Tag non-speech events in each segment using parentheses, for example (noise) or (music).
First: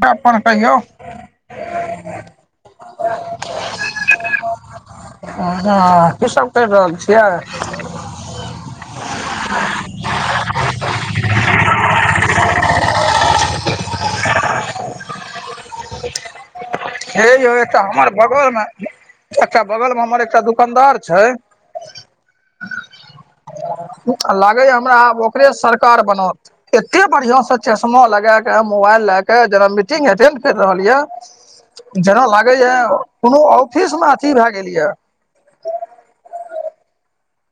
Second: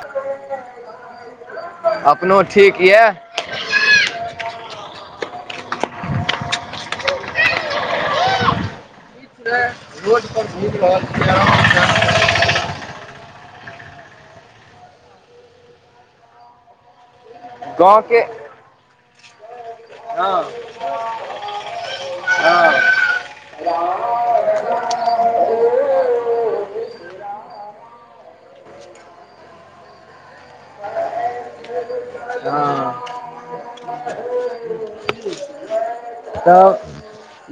त अपन कहियौ। अपनो ठीक यऽ हँ की सब करि रहल छियै? रोड पर घुमि रहल छी आराम स। हे यौ एकटा गाँव हमर के बगलमे, एकटा बगलमे हमर एकटा हँ दुकानदार छैय हँ। लागैये हमरा आब ओकरे सरकार बनत। एते बढ़िया से चश्मा लगाके मोबाइल लऽ के जेना मीटिंग एटेंड करि रहल य। आ जेना लागय यऽ कोनो ऑफिसमे अथी भए गेल यऽ। त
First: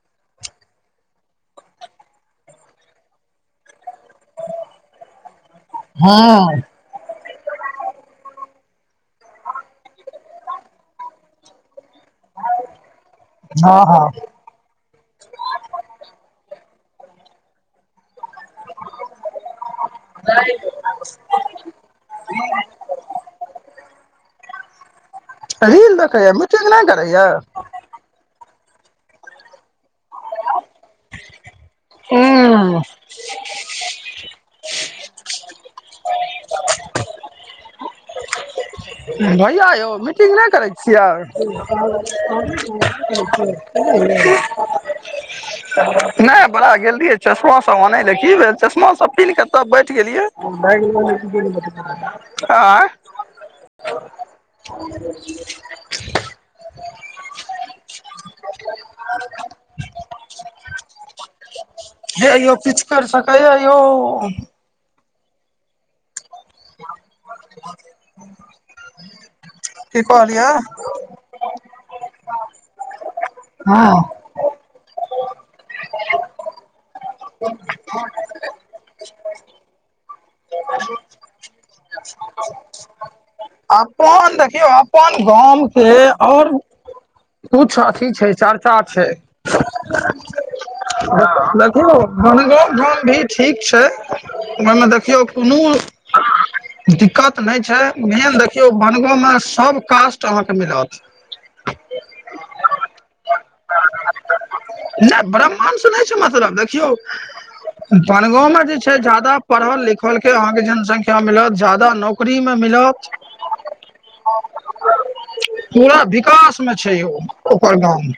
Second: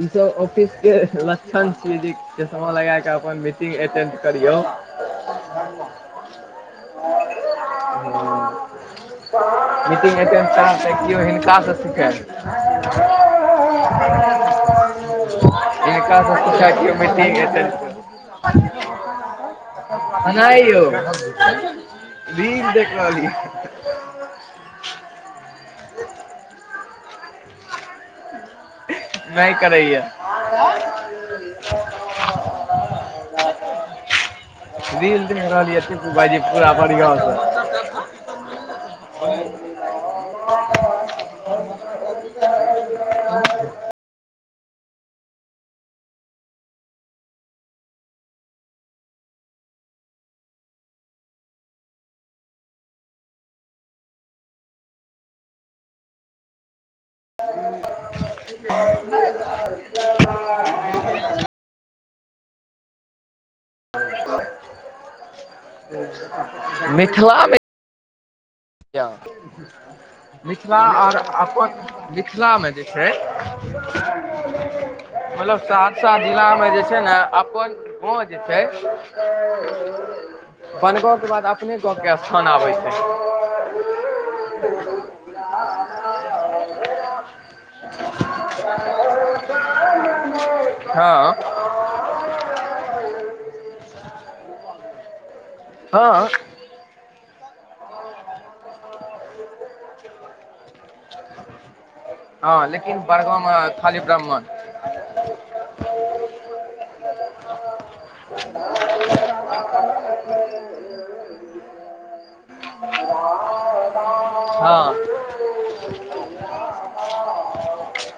इ सब ऑफिसके लक्षन छियै जे चश्मा लगाकऽ अपन मीटिंग एटेंड करियौ। हँ। मीटिंग अटेंड करब त केओ हिनकासँ सिखय। हँ -हँ। हिनकासँ पूछै कियो मीटिंग अटेंड करब। नय यौ। रील देख रहल ये। रील देखैया मिटिंग नय करैया। नय करैया। हूॅं। रील देखि रहलये टिप्पू भायजी पूरा बढ़ियाॅं स। भैया यौ मीटिंग नहि करै छियै। (inaudible) नहि बड़ा गेलरहियै चश्मा सब आनय ले की भेल चश्मा सब पिन्ह क तब बैठि गेलियै। आंय। आ (inaudible) (inaudible) हे यौ किछ कर सकै यऽ यौ। मिथिलामें की कहलियै मिथिला आर अपन मिथिलामे जे छैय हँ। मतलब सहरसा जिलामे जे छैय ने अपन गांव जे छैय बनगाॅंवके बाद अपने गाँवके स्थान आबैय छैय। अपन देखियौ अपन गाम से आओर कुछ अथी छै, चर्चा छै। हँ रघु हो बनगाँव गांव भी ठीक छै, मनै देखियौ कूनु हां। दिक्कत नै छै, मेन देखियौ बनगाँव मे सब कास्ट अहाँ के मिलत। हां लेकिन बड़गांव में नै ब्राह्मण से नै छै मतलब देखियौ बनगाँव मे जे छै ज्यादा पढ़ल-लिखल के अहाँके जनसंख्या मिलत, ज्यादा नौक री मे मिलत। आ पूरा विकासमे छै यौ ओकर गाम।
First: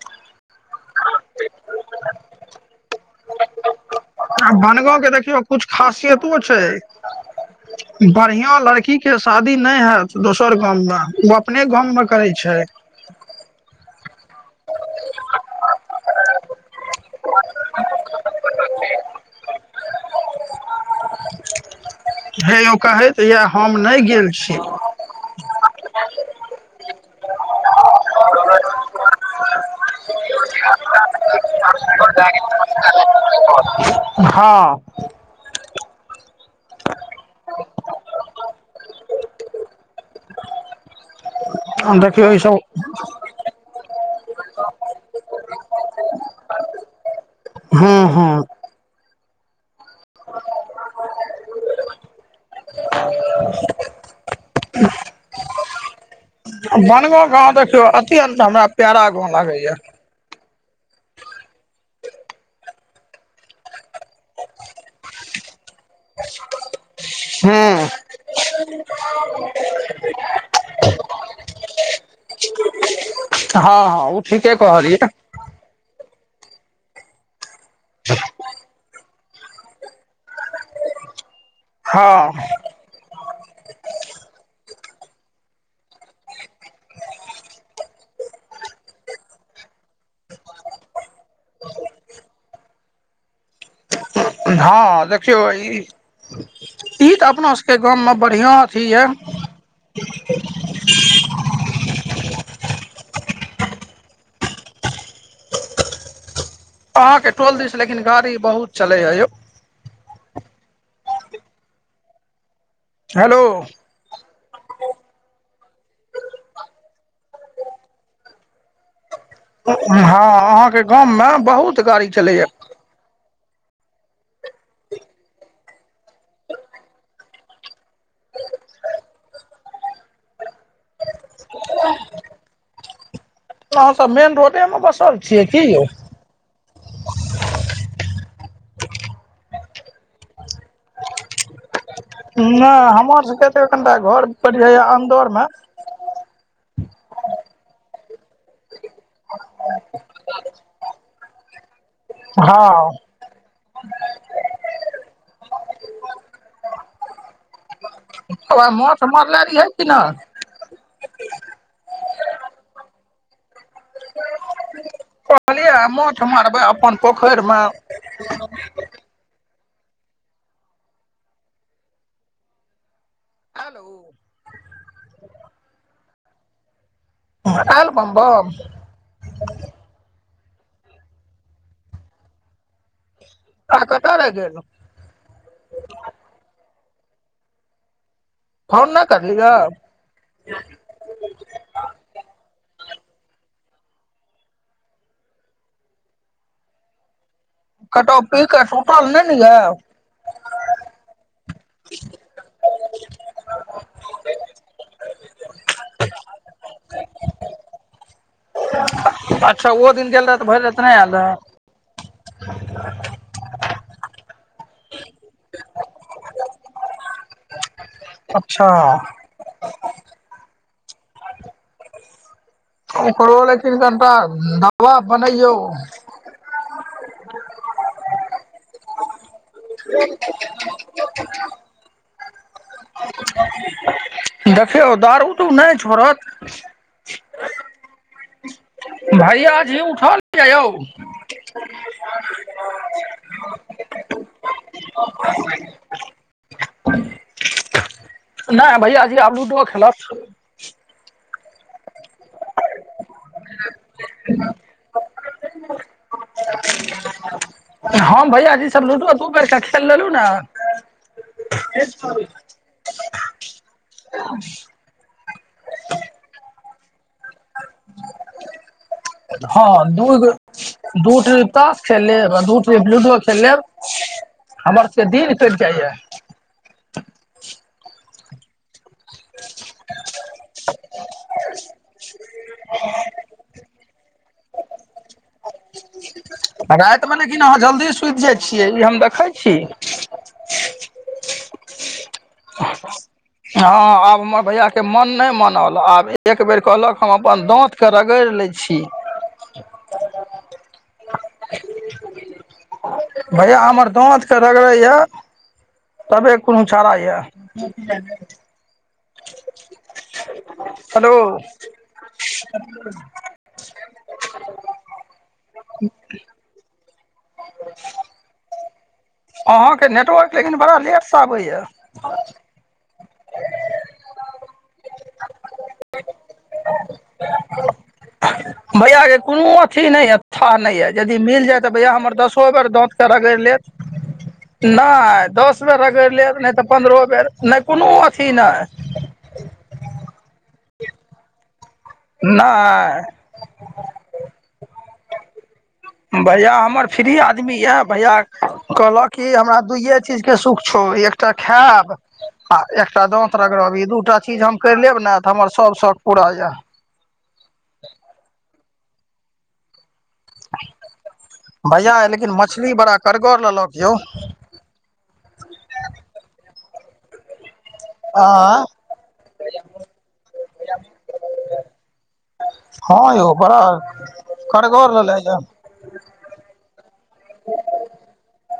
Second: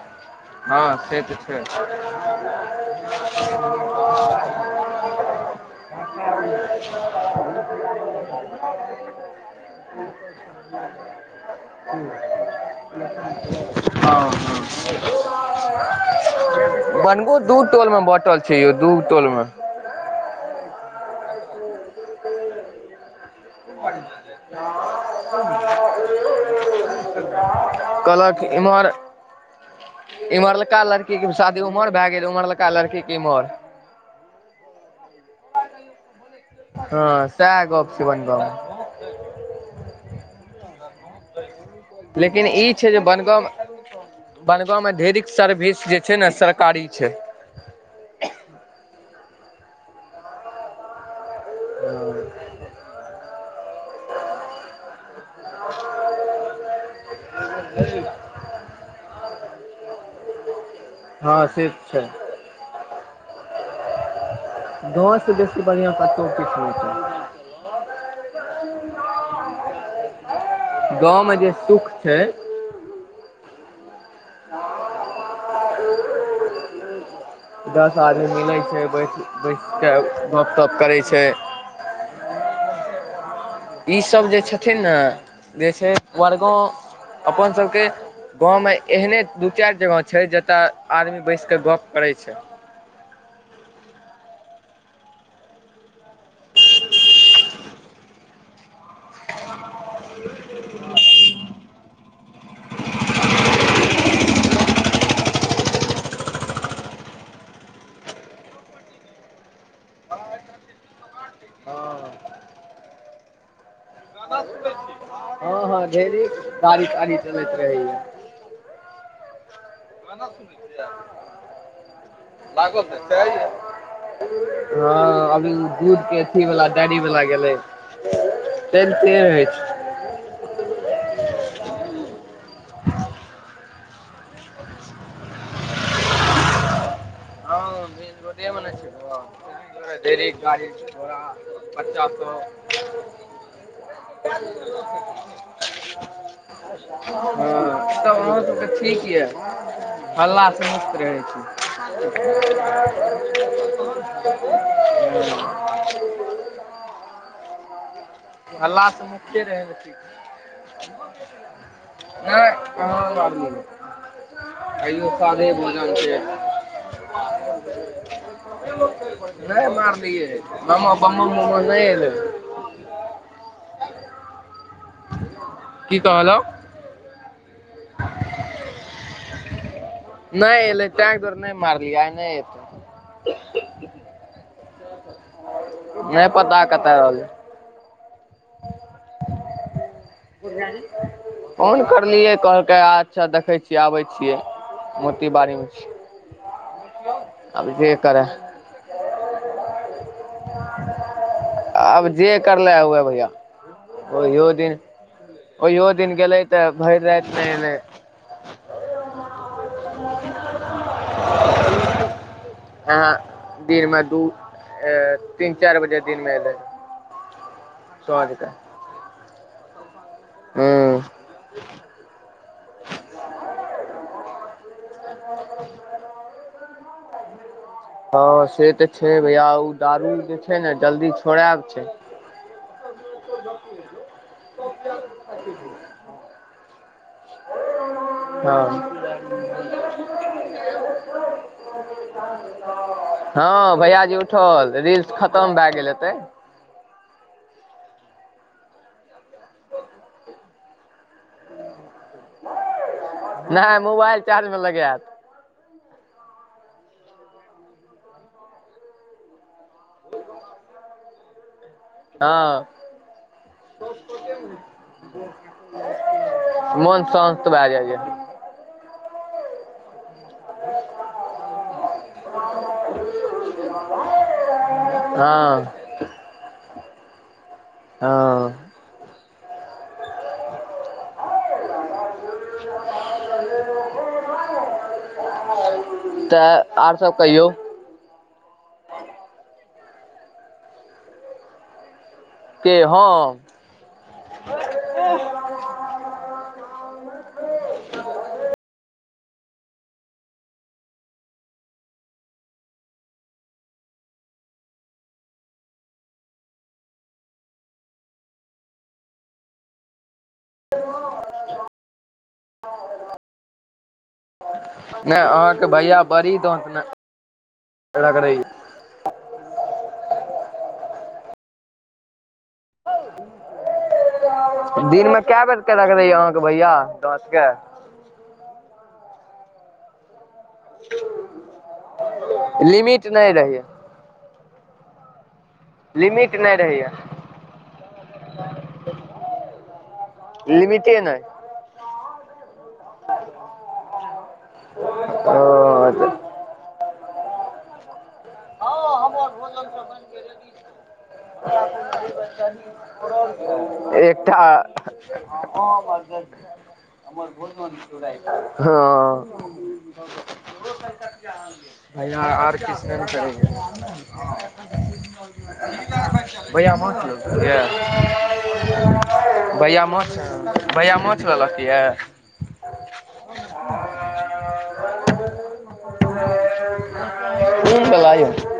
हां से तऽ छै। आब बनगाँव के देखियौ कुछ खासियतो छै। बढ़िया लड़की के शादी नै हैत दोसर गाममे उ अपने गाममे करै छै। हां-हां बनगो दू टोल मे बाटल छै यौ दूगो टोलमे। हे यौ कहै तै यै हम नै गेल छी। कहलक इम्हर इम्हरलका लड़की के शादी उम्हर भए गेल, उम्हरलका लड़की के इम्हर। हां। हां सैह गप छै बनगाँव मे। देखियौ लेकिन सब ई छै जे बनगाँव मे बनगाँव मे ढेरिक सर्विस जे छै नै सरकारी छै। हां-हां। हां। बनगाँव गाँव देखियौ अत्यंत हमरा प्यारा गाँव लागै यै। हां से तै छै। गाअ से बेसी बढ़िया कतो किछ नै छै। हां। गाअ मे जे सुख छै। हां-हां उ ठीके कहलियै। दस आदमी मिलै छै, बैठ बैस कै गप-सप करै छै। हां। इ‌ सब जे छथिन नै जे छै बड़गाँव। अपन सबके गाअ मे एहने दू चाएर जगह छै जत तऽ आदमी बैस कै गप करै छै। हां देखियौ ई ई तऽ अपना सके गाममे बढ़िया अथी यै। हां। अहाँ के टोल दिस लेकिन गाड़ी बहुत चले यै यौ। हां। हेलो। कता सुते छी? हां हं ढेरी गाड़ी ताड़ी चलैत रहैया हं, अहां के गाम मे बहुत गाड़ी चलैया। नसे (unintelligible) हं अभी दूध के अथी वला, डैरी वला गेलै। त त होइ छै (unintelligible) ह (inaudible) अहां सब मेन रोडे मे बसल छियै की। हँ मेन रोडे बला छैय घर ढेरी गाड़ी घोड़ा बच्चा सब नहि हमर सबके त कनिटा घर पर या अन्दर में। हँ तऽ ओ (inaudible) ठीक यऽ हल्ला स मुक्त रहै हँ छी। ह (inaudible) हल्ला माछ से मुक्ते मारले रहै रहियै मे कि नहि ठीक छैय। नहि कह बात नहि (unintelligible) कहलियै छै माछ मारबैय अपन पोखैर में। नहि मारलिय ब्म बम्म मम्म नहि ऐलैय। हेलो। की कहलउ। ऐल बम बम। (inaudible) नैई एलैय तै दुवारे नहि मारलिय आइ नहि एतैय। अहां कत रही क ऐलौ। नहि पता कतऽ रहलैय। फोन न करलीयाो। फोन करलियै कहलकै अच्छा देखै छियै आबै छियै। मोती बाड़ी में छि। कतौ पी क सुतल नहि ने याऽ आब जे करले हुए भैया ओहियो दिन ओहियो दिन गेले तऽ भरि राति ने एलै। अच्छा ओ दिन गेल रहए तऽ भरि रातिऽ नहि आयल रहै ह दिन मे दू तीन चारि बजे दिन मे एले। अच्छा। हूं। ओकरो लै तन कनिटा दवा बनैया। हं से तऽ छैय भैया ओ दारू जे छैय ने जल्दी छोड़ायब छैय। देखियौ दारु उ नहि छोड़त। हं। भैया जी उठल यऽ यौन। हम (unintelligible) हं भैयाजी उठल रील्स खतम भए गेल हेतै। नहि भैय जी आब लूडो खेलत। नहि मोबाइल चार्ज में लगैत। हम भैय जी सभ लूडो दू बेर कऽ खेल लेलहुं न। ह (inaudible) हं मोन शान्त भए गेल या। हँ दूगो। दू टीप तास खेल लेब आ दू टीप लूडो खेल लेब। हमर सबके दिन हँ कट जाइया। हँ। (inaudible) ह। आई। राति में लेकिन अहाँ जल्दी सुति जाइ छियै ई हम देखैत छी। के हम। हँ आब हमर भैया के मन नहि मनल आब एक बेर कहलक हम अपन दांत। के रगड़ि लै छी। (inaudible) (inaudible) भैया हमर दांत के रगड़े या। तबे कोनो छारा यऽ। हेलो। नहि अहाँके भैया बड़ी दाँत रगरैया। अहाँके नेटवर्क लेकिन बड़ा लेटसँ आबैए। (inaudible) दिनमे कए बेर रगरैय रहैय अहाँके भैया दाँत के। भैया के कोनो अथी नई है। थाह नहि यऽ यदि मिल जाय तऽ भैया हमर दसो बेर दाँतके लिमिट नहि रगड़ि लेत। रहैये नहि दस बेर रगड़ि लिमिट लेब नहि तऽ रहैये पन्द्रहो बेर नहि कोनो अथी नहि। लिमिटे नहि। नए। ओऽ। भैया हमर फ्री आदमी यऽ भैया। कहलक कि हमरा दुइए चीजके सुख छौ एकटा खायब। आ एकटा दाँत रगरबी दू टा एकटा चीज हम करि लेब ने तऽ हमर सभ शौक पूरा यए। हं। भैया लेकिन आर मछली किछु नहि करेय। (unintelligible) भैया माछ लेलखूह्न ये। आ भैआा माछ बआ माछ लेलक यऽ। हँ यौ बड़ा कड़गर रहले था। ह क लयौ (unintelligible)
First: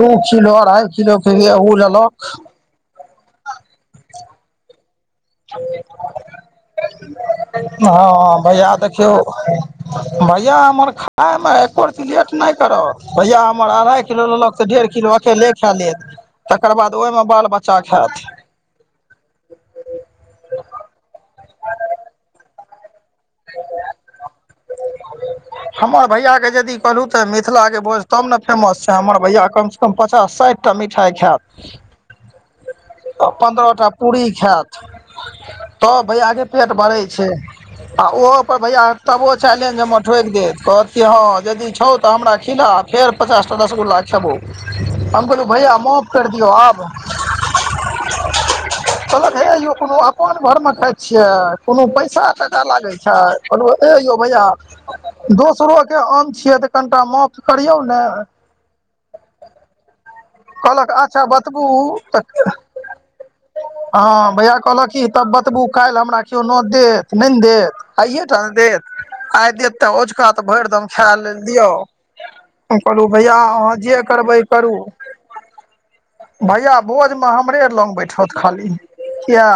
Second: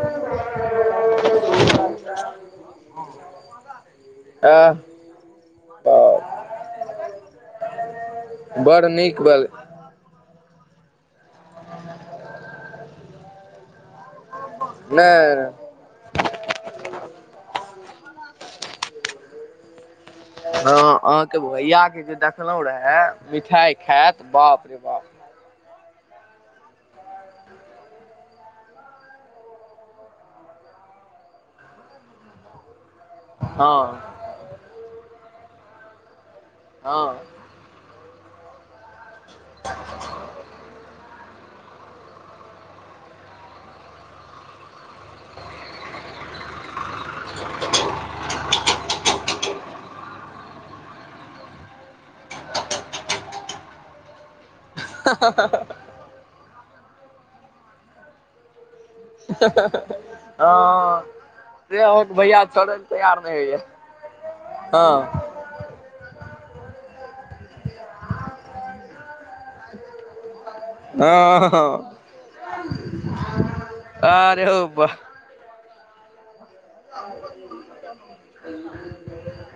दू किलो अढ़ाइ किलो के ओ लेलक। आ तऽ। हँ भैया बड़ देखियौ। नीक बल भैया हमर खायमे एको रती लेट नहि करत भैया हमर अढ़ाइ किलो लेलक। से डेढ़ किलो नहि अकेले खा लेत तकर बाद ओहिमे बाल बच्चा खायत। हँ अहाँके भैया के जे देखलहुं रहे मिठाई खायत बाप रे बाप। हमर भैया के यदि कहलहु तऽ मिथिला के भोज तब ने फेमस छै हमर भैया कम। हम पचास साठि टा मिठाइ खैब। पन्द्रह टा हँ पूरी खात तब भैये पेट भरै हँ छै। आ ओहो पर भैया तबो चल जे हम ठोकि दे कहत हँ यदि छौ तऽ हमरा खिला फेर पचास ट रसगुल्ला खेबौ। हम कहलू भैया माफ कर दियौ आब (unintelligible) कहलक हे ययौ कोनो अपन घर में खााय छियै कोनो पैसा टाका लागे छै। कहलो हे यौ भैया दोसरोके आम छियै तऽ कनिटा माफ करियौ ने। कहलक हँ-हँ-हँ-हँ ह अच्छा बतबू से हमर भैय तऽ छड़े तैयार नहि होइ। हँ भैया कहलक क तब बतबू काल्हि हमरा केओ नोत देत नहि देत आइएटा देत आइ देत। त अझका तऽ भरि दम खाय लेल हँ दियौ। हँ हम कहलहुँ भैया अहाँ जे करबै अरे हौ करू बा भैया भोझमे हमरे लग बैठत खाली किए।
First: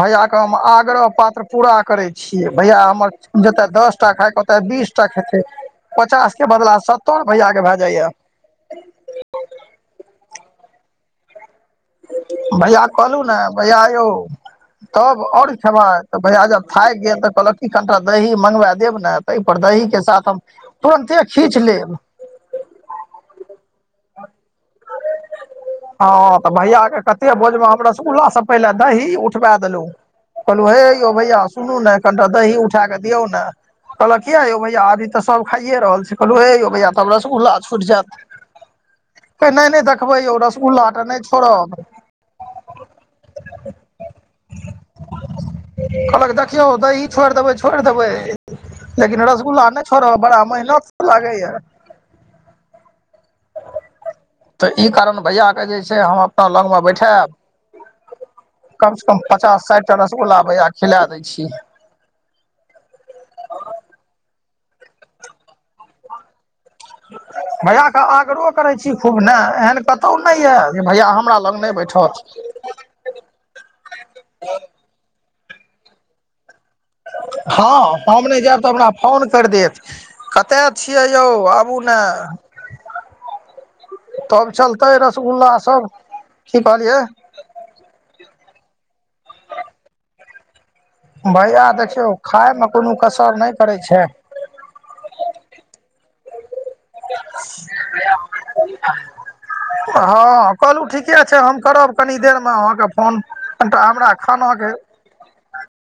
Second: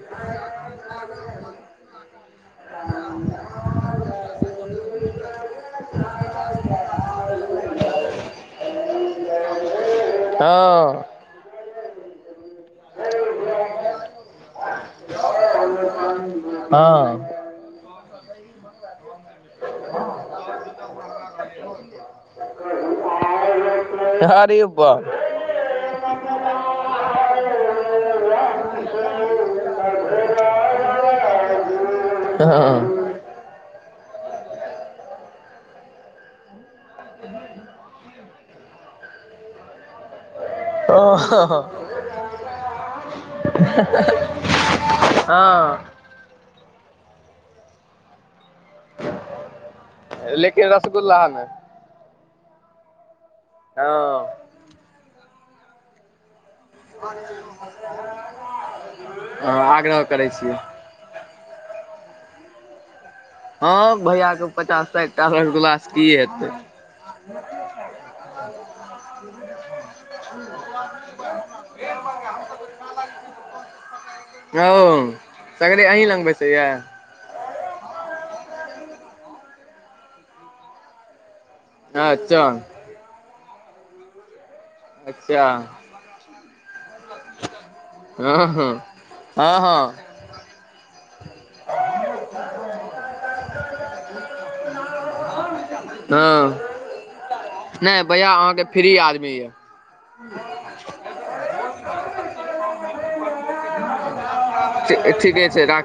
भैयाके हम आग्रह पात्र पूरा करै छियै भैया हमर जतय दस टा खाायके ओतय बीस चचा खेतैय पचास के बदला सत्तर भैया के भय जाय या हँ भैया कहलहु ने भैया यौ तब आओर खेबै तऽ भैया जब थाकि गेल तऽ हँ कहलक की कनिटा दही मँगबा देब ने। ताहि पर दही के साथ हम तुरन्ते खींच लेब। हारी उबबा (unintelligible) हँ तऽ भैयके कते भोजमे हमरा रसगुल्ला सँ पहिले दही उठबा देलौ। कहलू हे यौ भैया सुनू ने कनिटा दही उठा कऽ हँ दियौ ने। कहलक किया यौ मैैया अभी तऽ सब खाइए रहल छै कहलू हे यौ मैैया तब रसगुल्ला छुटि जैत। नहि नहि देखबै रस आह (unintelligible) (unintelligible) हँ कहलक देखियौ दही छोड़ि देबै छोड़ि देबै लेकिन रसगुल्ला नहि थोड़ बड़ा लेकिन महीनत रसगुल्ला लागै नहि यऽ हँ तऽ ई कारण भैया के जे छै हम अपना लग मे बैठायब कम से कम पचास आग्रह साठिटा करै रसगुल्ला छियै भैया के खिला दै छीयै। हँ भैया के पचास साठिटा रसगुल्ला सँ की हेतै। (unintelligible) भैया के आग्रहो करै छी खूब ने एहन कतौ नहि ये जे भैया हमरा लग नहि बैठत (unintelligible) ओ सगरे अहीं लग बैसैया हँ हम नहि जायब तऽ हमरा फोन करि देत कतेऽ छियै यौ आब अच्छा तब चलतै अच्छा रसगुल्ला सब की कहलियै उहू हँ हँ भैया देखियौ खाइमे कोनो कसर नहि करै छै। हँ नहि भैया अहाँके फ्री आदमी यऽ कहलहुँ ठीके छै हम करब कनि देरमे अहाँके फोन कनिटा हमरा खानाके ठीके छै राखै